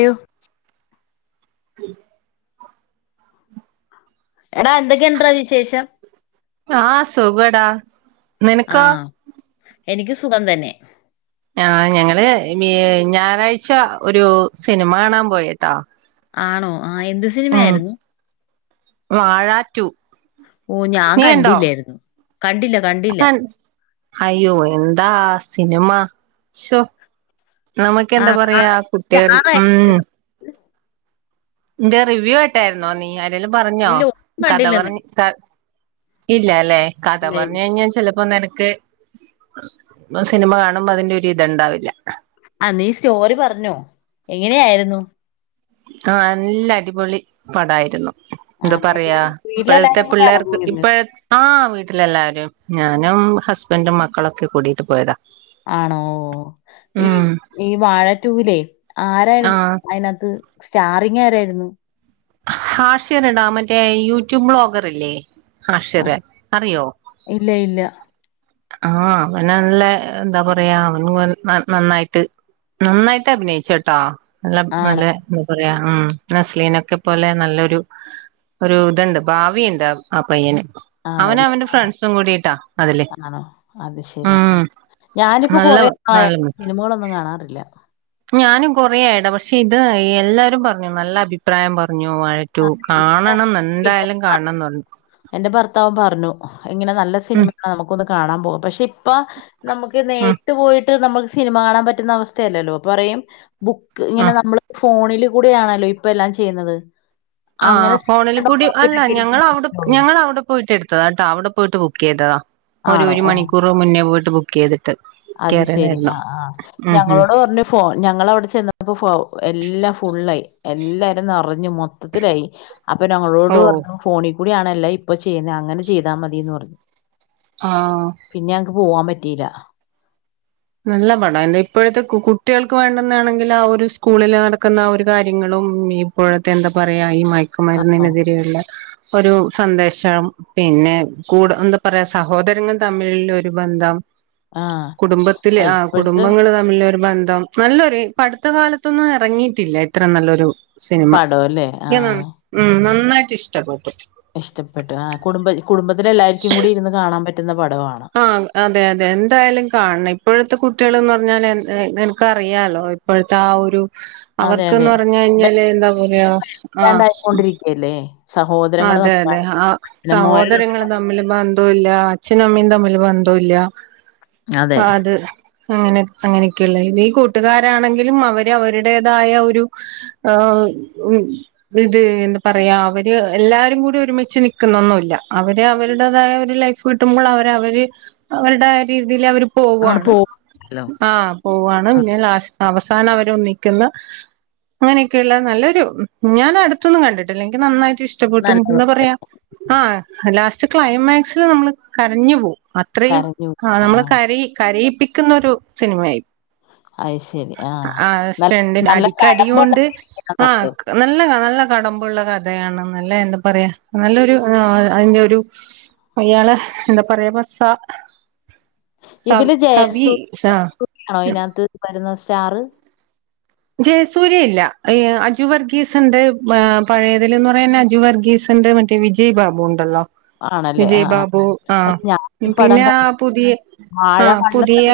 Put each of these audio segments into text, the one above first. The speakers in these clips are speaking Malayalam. യ്യോ എടാ എന്തൊക്കെയുണ്ട ഡാ വിശേഷം ആ സുഖ ഡാ നിനക്കോ ആഹ് എനിക്ക് സുഖം തന്നെ ആ ഞങ്ങള് ഞായറാഴ്ച ഒരു സിനിമ കാണാൻ പോയട്ടോ ആണോ ആഹ എന്ത് സിനിമയായിരുന്നു റ്റു ഓ ഞാൻ കണ്ടില്ലായിരുന്നു കണ്ടില്ല കണ്ടില്ല അയ്യോ എന്താ സിനിമ ശോ നമക്ക് എന്താ ആഹ് പറയാ ആഹ് കുട്ടികൾ ഉം സ്റ്റാറായിരുന്നു ന്റെ റിവ്യൂ ആയിട്ടായിരുന്നോ നീ എന്തേലും പറഞ്ഞോ ഇല്ല ഒന്നും കഥ കണ്ടില്ലെന്നേ പറഞ് ക ഇല്ല അല്ലേ കഥ ഇല്ലായില്ല പറഞ്ഞു കഴിഞ്ഞാൽ ചെലെപ്പോ അപ്പോ നിനക്ക് സിനിമ കാണുമ്പോ അതിന്റെ ഒരു ഇത്ണ്ടാവില്ല ആ നീ സ്റ്റോറി പറഞ്ഞോ എങ്ങനെയായിരുന്നു ആ നല്ല അടിപോളി പടായിരുന്നു എന്താ ആഹ് പറയാ ഇപ്പോഴത്തെ വീട്ടിലെല്ലാരും കൂടെയാണോ പിള്ളേർക്ക് പോയത് ഇപ്പഴ [unintelligible] വീട്ടിലെല്ലാരും ഞാനും ഹസ്ബൻഡും മക്കളൊക്കെ കൂടിട്ട് പോയതാ ആണോ ഈ ഉം ഈ വാഴറ്റൂലേ ആരായിരുന്നു ആഹ് അതിനകത്ത് സ്റ്റാറിങ് ആരായിരുന്നു ഹാഷ്യർടാ മറ്റേ യൂട്യൂബ് ബ്ളോഗർ ഇല്ലേ ആഹ് ഹാഷിരെ അറിയോ ഇല്ല ഇല്ല ആ അവൻ നല്ല എന്താ പറയാ അവൻ നന്നായിട്ട് നന്നായിട്ട് അഭിനയിച്ചട്ടോ നല്ല ആണോ മലമുകൾ ഉം നസ്ലീനൊക്കെ പോലെ നല്ലോരു ഒരു ഇതുണ്ട് ഭാവിയുണ്ട് ആ പയ്യന് അവന് ആണല്ലേ അവന്റെ ഫ്രണ്ട്സും കൂടിട്ടാ അതില് ആണോ അത് ശരി ഉം ഞാനിപ്പോ നല്ല കോറെആയി നല്ല സിനിമകളോന്നും കാണാറില്ല ഞാനും കുറേയായിട പക്ഷേ ഇത് എല്ലാവരും പറഞ്ഞു നല്ല അഭിപ്രായം പറഞ്ഞു കുഞ്ഞു വാഴ റ്റൂ ആ, കാണണംന്ന് എന്തായാലും കാണണംന്ന് പറഞ്ഞു എന്റെ ഭർത്താവും പറഞ്ഞു ഇങ്ങനെ നല്ല ഉം സിനിമയാണ് നമുകോന്ന് കാണാൻ പോകും പക്ഷെ ഇപ്പോ നമുക്ക് ഉം നേരിട്ട് പോയി ട്ട് നമ്മക്ക് സിനിമ കാണാൻ പറ്റുന്ന അവസ്ഥയല്ലല്ലോ പറയും ബുക്ക് ഉം ഇങ്ങനെ നമ്മള് ഫോണിൽ കൂടെ ആണല്ലോ ഇപ്പോ എല്ലാം ചെയ്യുന്നത് ആ അങ്ങനെ ഫോണിൽ കൂടി അല്ല നോക്കിട്ടൊക്കെ ഞങ്ങൾ അവിടെ ഞങ്ങൾ അവിടെ പോയിട്ട എടുത്ത ത്തതാട്ടോ അവിടെ പോയിട്ട് ബുക്ക് ചെയ്തതാ ഒരു ആണോ ഒരു ഓ മണിക്കൂർ മുന്നേ പോയി ട്ട് ബുക്ക് ചെയ്ത് അത് ശെരി ആ ആ ഉം ഉം ഞങ്ങളോട് പറഞ് ഫോ ഞങ്ങളവിടെ ചെന്നപ്പോ ഫോ എല്ലാം ഫുള്ളായി എല്ലാരും ന്നറഞ്ഞ് മോത്തത്തിലായി അപ്പോ ഓ ഞങ്ങളോട് പറഞ്ഞു ഫോണി കൂടിയണല്ലെ ഇപ്പൊ ചെയ്യുന്ന അങ്ങനെ ചെയ്താൽ മദീന്ന് പറഞ്ഞു ആഹ് പിന്നെ ഞങ്ങക്ക് പോവാൻ പറ്റീല്ല നല്ല പടം എന്താ ഇപ്പോഴത്തെ കുട്ടികൾക്ക് വേണ്ടന്നാണെങ്കിൽ ആ ഒരു സ്കൂളില് നടക്കുന്ന ആ ഒരു കാര്യങ്ങളും ഇപ്പോഴത്തെ എന്താ പറയാ യക്കു ആണോ മരുന്നിനെതിരെയുള്ള ഒരു സന്ദേശം പിന്നെ കൂടെ എന്താ പറയാ സഹോദരങ്ങളും തമ്മിൽ ഉള്ള ഒരു ബന്ധം ആഹ് കുടുംബത്തില് ആ കുടുംബങ്ങള് തമ്മിൽ ബന്ധം നല്ലൊരു പ അടുത്ത കാലത്തൊന്നും ഇറങ്ങിയിട്ടില്ല ഇത്ര നല്ലൊരു സിനിമ പടം അല്ലേ ആ നന്നായിട്ട്ഷ്ടപ്പെടും ഇഷ്ടപ്പെട്ടു ആ കുടുംബ കുടുംബത്തിലെ എല്ലാവക്കു എനിക്കും കൂടി ഇരുന്ന് കാണണം ണൻ പറ്റുന്ന പടമാ ആ അതെ അതെ എന്തായാലും കാണണം ഇപ്പോഴത്തെ കുട്ടികൾ എന്ന് ഞാൻ എൻ എ നിനക്കറിയാലോ ഇപ്പോഴത്തെ ആ ഒരു അതെ അതെ അവർക്ക്ന്ന് പറഞ്ഞ കഴിഞ്ഞാല് എന്താപലെയ ആ ബെല്ലാണ്ടായിക്കൊണ്ടിരിക്കല്ലേ സഹോദരങ്ങള് അതെ അതെ തമ്മിലാണ് ആ പിന്നെ മോര് തമ്മിൽ സഹോദരങ്ങള് തമ്മില് ബന്ധവൂല്ല അച്ഛനും അമ്മയും തമ്മില് ബന്ധഉല്ല അതെ ആ അത് അങ്ങനെ അങ്ങനെയൊക്കെള്ള ഈ കൂട്ടുകാരാണെങ്കിലും അവര് അവരുടേതായ ഒരു എ ഇത് അ എന്താ പറയാ അവര് [unintelligible] എല്ലാരും കൂടി ഒരുമിച്ച് നിൽക്കുന്നൊന്നുല്ല അവര് അവരുടേതായ ഒരു ലൈഫ് കിട്ടുമ്പോൾ അവര അവര് അവരുടെ രീതില് അവര് അങ്ങോട്ട് പോവാണ് പോകല്ലോ ആ പോവാണ് ആ പിന്നെ ലാസ് അവസാനം അവര് ഒന്നിക്കുന്ന അങ്ങനെയൊക്കെയുള്ള നല്ലൊരു ഞാൻ അടുത്തൊന്നും കണ്ടിട്ടില്ല എങ്കി നന്നായിട് ഇഷ്ടപ്പെട്ടും ന്ത നല്ല പറ്യാ ആ ലാസ് ക്ലൈമാക്സി നമ്മള് കരഞ്ഞു പോവു അത്രയും ആ നമ്മള് കരി കരി പ്പിക്കുന്നൊരു സിനിമയായി അത് ശരി ആ നല്ല സ്റ്റണ്ടിന നല്ല അടിക്ക് കഴമ്പുള്ള അടിയുണ്ട് ആ അർത്ഥം നല്ലതാ നല്ല കടമ്പുള്ള കഥയാണ് നല്ല എന്ത പറയാ നല്ലൊരു അയിലെ ഒരു അയാളെ എന്താ പറയാ ബസ ഇതില് ജയസൂ സ ജയസൂയാണോ അയിനകത്ത് വരുന്ന ചാറ് ജയസൂര്യ ഇല്ല ഈ അജു വർഗീസ് ഉണ്ട് പഴയതല് എന്ന് പറയാൻ അജു വർഗീസ് ഉണ്ട് മറ്റേ വിജയ് ബാബു ഉണ്ടല്ലോ ആണല്ലേ ആ വിജയ് ആ ബാബു ആഹ് ഞാൻ ഈ പടം പിന്നെ ആ കണ്ടി പുതിയ വാഴ ആഹ് [inaudible] പുതിയ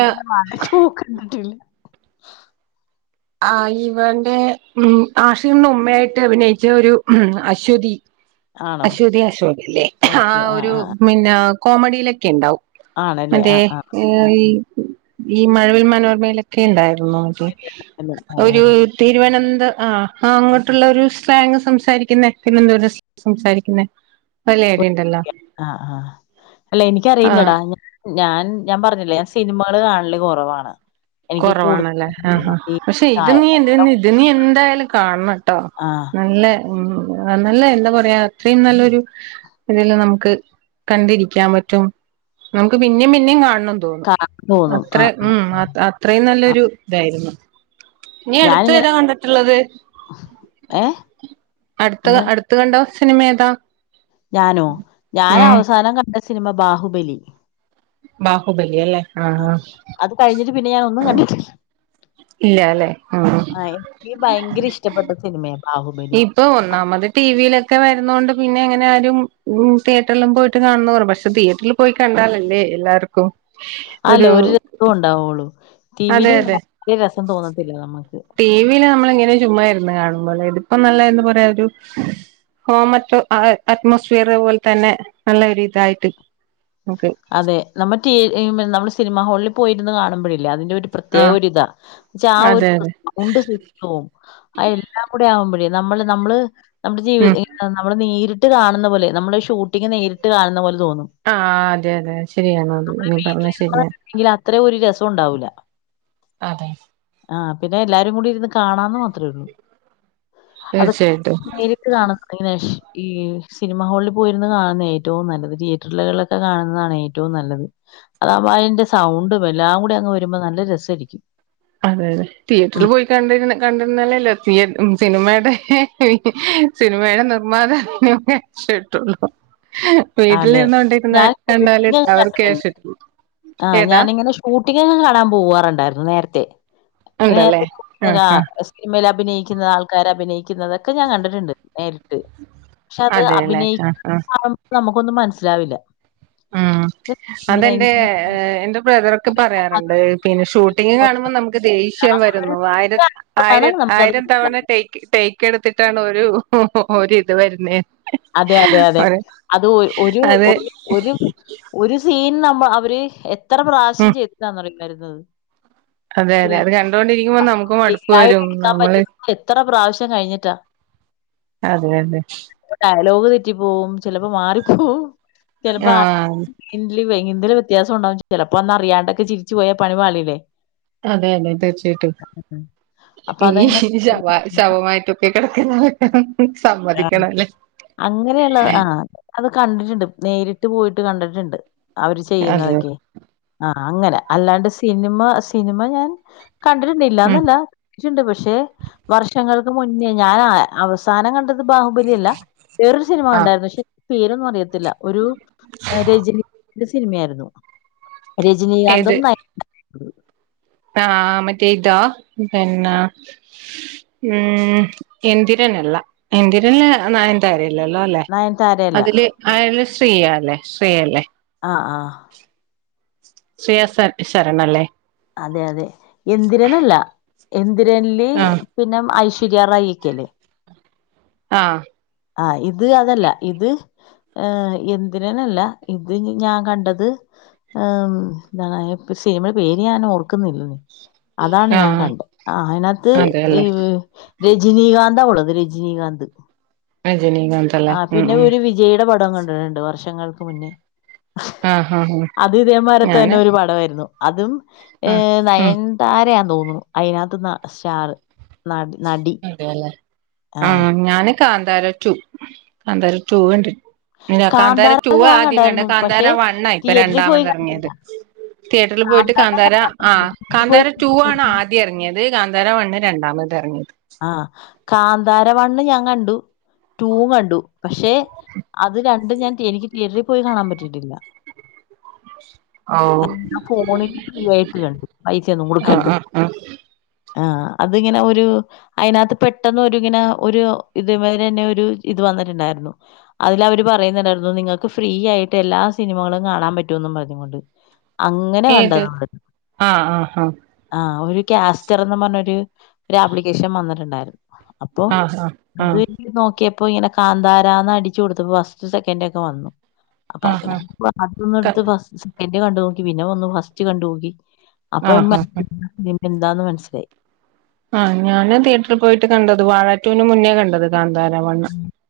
ആ ഇവന്റെ മ് ആഷിംന ഉമ്മയായിട്ട് അഭിനയിച്ച ഒരു അശ്വതി ആണോ അശ്വതി അശോകല്ലേ ആ ഓക്കെ ഒരു ആ ആ. മിന്ന കോമഡിയിലൊക്കെ ഇണ്ടാവും ആണല്ലേ ആ അതെ ആ ഏ ഈ ഈ മഴവിൽ മനോർമയിലൊക്കെ ഇണ്ടായി അല്ല ഓ [unintelligible] ഒരു ഓ തിരുവനന്ത ത് ആ ആ അങ്ങട്ടുള്ള ഒരു സ്ലാങ് സംസാരിക്കുന്ന [unintelligible] സംസാരിക്കുന്നേ ആ് ആ് അല്ലെ ആ എനിക്കറിയില്ലടാ ഞാ ഞാൻ ഞ പറഞ്ഞില്ലെ സിനിമകള് കാണ് നല്ല കുറവാണ് എനിക്ക് കൂടുതൽ കുറവാണല്ലേ ആ ഈ പക്ഷെ കാ- ഇത് നീ എന്ത ഇത് നീ എന്തായാലും കാണണംട്ടോ ആ നല്ല ഉ നല്ല എന്താ പറയാ അത്രയും നല്ലൊരു ഇതില് നമുക്ക് കണ്ടിരിക്കാൻ പറ്റും നമുക്ക് പിന്നിം പിന്നിം കാണ കാണാ തോന്നും ആ ആ അത്രയും നല്ലൊരു താ ആരുന്നു നീ അടുത്ത ഞാനിങ്ങനെ ഏതാ കണ്ടിട്ടുള്ളത് ഏ അടുത്ത എന്താണ് അടുത്ത് കണ്ടോ സിനമേത ഞാനോ ഞാൻ അവസാനം കണ്ട സിനിമ ബാഹുബലി ബാഹുബലി അല്ലേ ആഹ് അത് കഴിഞ്ഞിട്ട് പിന്നെ ഞാൻ ഒന്നും കണ്ടിട്ടില്ല ഇല്ല അല്ലെ ആഹ് ആ എനിക്ക് ഭയങ്കര ഇഷ്ടപ്പെട്ട സിനിമയാണ് ഇപ്പൊ ഒന്നാമത് ടി വിയിലെ ഒക്കെ വരുന്ന കൊണ്ട് പിന്നെ എങ്ങനെ ആരും തിയേറ്ററിലും പോയിട്ട് കാണുന്ന പറു പക്ഷെ തിയേറ്ററിൽ പോയി കണ്ടാലല്ലേ എല്ലാവർക്കും അല്ല ഒരു രസം ഉണ്ടാവുള്ളു ടിവിൽ അതെ അതെ വരെ രസം തോന്നത്തില്ല നമ്മുക്ക് കാണുമ്പോൾ ഇതിപ്പോ നല്ല എന്ന് പറയാ ഒരു ഹോമറ്റോ അറ്റ്മോസ്ഫിയർ പോലെ തന്നെ നല്ല ഇതായിട്ട് ഓക്കെ അതെ നമ്മറ്റി നമ്മൾ സിനിമാ ഹാളിൽ പോയിരുന്നു കാണുമ്പഴില്ല അതിന്റെ ഒരു ആഹ് പ്രത്യേകരിതാ ആ ഒരു അതെ അതെ സൗണ്ട് സിറ്റവും എല്ലാം കൂടെ ആവുമ്പോഴേ നമ്മള് നമ്മള് നമ്മുടെ ജീവി ഉം നമ്മള് നേരിട്ട ട്ട് കാണുന്ന പോലെ നമ്മുടെ ഷൂട്ടിംഗ് നേരിട്ട് കാണുന്ന പോലെ തോന്നും ആ അ അതെ അതെ ശരിയണോത് നീ പറഞ്ഞ ശരിയാ ങ്കിൽ അത്ര ഒരു രസം ഉണ്ടാവൂില്ല അതെ ആ പിന്നെ എല്ലാരും കൂടി ഇരുന്ന് കാണാന്ന് മാത്രേ ഉള്ളു അതൊക്കെ തീർച്ചയായിട്ടും നേരിട്ട് കാണുന്നുനാേഷ് ഈ സിനിമ ഹാളിൽ പോയിരുന്നു കാണുന്ന ഏറ്റവും നല്ലത് തിയേറ്ററിലുകളിലൊക്കെ കാണ താണ് ഏറ്റവും നല്ലത് അതാ അതിന്റെ സൗണ്ടും എല്ലാം കൂടി അങ്ങ് വരുമ്പോ നല്ല രസമായിരിക്കും അതെ അതെ തിയേറ്ററിൽ പോയി കണ്ടിുന്ന കണ്ടിരല്ലേല്ലോ തിയ സിനിമയുടെ സിനിമയുടെ നിർമ്മാതക്കെ ഇഷ്ടട്ടുള്ളു അതെ ഞാൻ കണ്ടാല് ഷൂട്ടിംഗ് അവർക്ക് കണ്ടിട്ടുണ്ട് ക്യാഷ് കിട്ടു ആ ഏതാ ഞാനിങ്ങനെ ഷൂട്ടിങ്ങും കാണാൻ പോവാറുണ്ടായിരുന്നു നേരത്തെ ഉണ്ടല്ലേ ആഹ് ആഹ് സിനിമൽ അഭിനയിക്ക ുന്ന ആൾക്കാരർ അഭിനയിക്കും തൊക്കെ ഞാൻ കണ്ടിട്ടുണ്ട് നേരിട്ട് പക്ഷെ അത് അതെല്ലേ ആഹ് അഭിനയിക്ക നമുക്കൊന്നും മനസ്സിലാവില്ല ഉ ഇവര് ഇങ്ങനെ അതെറെ എറെ ബ്രദറൊക്കെ ഇങ്ങനെ പറയാറുണ്ട് പിന്നെ ഷൂട്ടിംഗ് കാണുമ്പോ നമുക്ക് ദേഷ്യം എല്ലാം കൂടെ ഒരു വരുന്നു ആയിര ാണ് ആയിര നമുക്കത് ആയിരം മനസ്സിലാവുന്നത്. തവണേക്ക് ടേക്ക് എടുത്തിട്ട് ണ ഒരിത് വരുന്നേ അതെ അതെ അതെ അത് ഒരു അത് ഒരു ഒരു സ പി നമ്മ അവര് ഇത്ര പ്രാവശ്യം ഉം ചെയ്തയെന്ന് അറിയൂ വരുന്നത് അതെ അതെ ക്രി അത് കണ്ടുകൊണ്ടിരിക്കുമ്പോ നമുക്ക് മടുപ്പ് ശരിയായിട്ട് വരും എടുക്കാൻ നമ്മള് പറ്റുന്നത് എത്ര പ്രാവശ്യം കഴിഞ്ഞിട്ടാ അതെതെ ലോക തെറ്റി പോവും ചിലപ്പോ മാറിപ്പോ ആഹ ന്തല വ്യത്യാസം ഉണ്ടാവും ചിലപ്പോ അന്ന് അറിയാണ്ടൊക്കെ ചിരിച്ചു പോയാ പിപാളില്ലേ അതെ അതെ തീർച്ചയായിട്ടും അപ്പൊ ഈ അതങ്ങനെ ശവ ശവമായിട്ടൊക്കെ കിടക്കുന്ന െ ആ അങ്ങനെയുള്ളത് ആഹ അത് കണ്ടിട്ടുണ്ട് നേരിട്ട് ഇ് പോയിട്ട് കണ്ടിട്ടുണ്ട് അവര് അതെ ചെയ്യുന്നതൊക്കെ ആ അങ്ങനെ അല്ലാണ്ട് സിനിമ സിനിമ ഞാൻ ഉം കണ്ടിട്ടുണ്ട്ല്ലന്നല്ലിട്ടുണ്ട് പക്ഷെ വർഷങ്ങൾ മുന്നേ ഞാൻ അവസാനം കണ്ട ബാഹുബലി അല്ല വേറൊരു സിനിമ ആഹ് ഉണ്ടായിരുന്നു പക്ഷെ പേരൊന്ന് പറയോ [unintelligible] ഒരു രച സിനിമയാരുന്നു രജനി ഗാന്ധും ആ മറ്റേ ഇതാ പിന്നെ ഉം എന്തിരനല്ല എന്തിരനില് ആ നയൻതാര ഇല്ലലോലേ നയൻതാരയല്ല അതില് ശ്രീ ആലെ ശ്രീ അല്ലേ ആ ആ ശ്രേയാ ശര ശരൺ അല്ലേ അതെ അതെ എന്തിരനല്ല എന്തി ഗില്ലി ആഹ് പിന്നെ ഐശ് പിരിയാറായിരിക്കല്ലെ ആ ആഹ് ഇത് അതല്ല ഇത് എന്തിരനല്ല ഇത് ഞാൻ കണ്ടത് എന്താണ് സിനിമയുടെ പേര് ഞാൻ ഓർക്കുന്നില്ല അതാണ് ഞാൻ ആഹ് കണ്ടത് ആ അയിനാത്ത് ഈ അതെല്ലേ രജനീകാന്ത് അവള് രജിനീകാന്ത് രജനീകാന്തല്ലേ ഉം ഉം ടം കണ്ടിട്ടുണ്ട് വർഷങ്ങൾക്ക് മുന്നേ ആഹ് ആഹ് ആഹ് അത് ഇതേമാരത്തെ തന്നെ ഞാന് ഒരു പടവായിരുന്നു അതും ഏ ആഹ് ഉം നയൻതാരേ അ തോന്നുന്നു അയ്‌നാത്ത് ന സ്റ്റാറ് അതേല്ലേ ആ ആഹ് ഞാന് കാന്താര ടു കാന്താര ടു കണ്ട് ഇല്ല കാന്താര ടൂവാ ഞാൻ ആദ്യം കണ്ടെ കണ്ടായിരുന്നു കാന്താര പക്ഷെ വണ്ണാണ് ഇപ്പൊ തിയേറ്ററിൽ പോയി രണ്ടാമത് കണ്ടില്ല ഇറങ്ങിയത് തീയേറ്ററിൽ പോയിട്ട് കാന്താര ഞാൻ ആ കണ്ടില്ല. തിയേറ്ററിൽ പോയി കാന്താര ടു ആണ് കണ്ടിട്ടുണ്ട്. ആദ്യം ഇറങ്ങിയത് കാന്താര വണ്ണ് രണ്ടാമത് ഇതറങ്ങീ ആ കാന്താര വണ്ണ് ഞാൻ കണ്ടു ടൂ കണ്ടു പക്ഷെ അത് ര പണ്ട് ഞാൻ എനിക്ക് റ്റിയറ്ററിൽ പോയി കാണാൻ പറ്റിയിട്ടില്ല ഓഹ് ഫോണില് ഫ്രീ ആയിട്ട് കണ്ടു പൈസ ഒന്നും ആഹ് കൊടുക്കാണ്ട് ആഹ് ആഹ് ആ അതിങ്ങനെ ഒരു അയിനകത്ത് പെട്ടെന്ന് ഒരുതിങ്ങനെ ഒരു ഇത് മാതിരി അന്നെ ഒരു ഇത് വന്നിട്ടുണ്ടായിരുന്നു അതില് അവര് പറയുന്നുണ്ടായിരുന്നു നിങ്ങൾക്ക് ഫ്രീ ആയിട്ട് എല്ലാ സിനിമകളും കാണാൻ പറ്റുന്നും പറഞ്ഞ് കൊണ്ട് അങ്ങനെ കണ്ടത ഏത് മ്മള് ആഹ് ആഹ് ആ ഒരു കാസ്റ്ററന്നുംപറഞ്ഞ ഒരു ആപ്ലിക്കേ ക്ഷം വന്നിട്ടുണ്ടായിരുന്നു അപ്പൊ ആഹ് ആഹ് അത് ആഹ് നോക്കിയ ഇപ്പൊ എങ്ങനെ കന്താരാന്ന് അടിച്ചു കൊടുത്തപ്പോൾ ഫാസ്റ്റ് സെക്കറ്റ് ഒക്കെ വന്നു അപ്പൊ അതിന ആഹ് [unintelligible] ആഹ് എടുത്ത് ഫസ്റ്റ് പിന്നെ നോക്കി പിന്നെ വന്നു ഫസ്റ്റ് കണ്ടുനോക്കി അപ്പൊ ആഹ് ആഹ് [unintelligible] എന്താന്ന് മനസ്സിലായി ആഹ് ഞാന് തിയേറ്ററിൽ പോയിട്ട് കണ്ടത് വാഴാറ്റുവിന് മുന്നേ കണ്ടത് കാ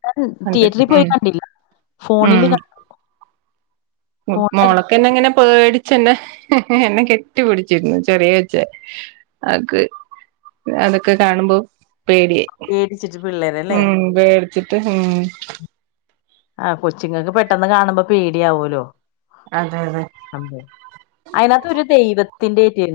ഞാൻ തിയേറ്ററിൽ പോയി കണ്ടില്ല ഫോണില് കണ്ട് മോളൊക്ക [unintelligible] പേടിച്ചന്നെ എന്നെ കെട്ടി പിടിച്ചിരുന്നു ചെറിയ വെച്ച അക്ക് അതൊക്കെ കാണുമ്പോ പേടിയി പേടിച്ചിട്ട് പിള്ളേരല്ലേ ഉം പേടി ച്ചിട്ട് ഹം ആ കൊച്ചിങ്ങൾക്ക് പെട്ടെന്ന് കാണുമ്പോ പേടിയാവൂലോ അതെ അതെ അതെ അയിനകത്ത് ഒരു ദൈവത്തിന്റെ [inaudible]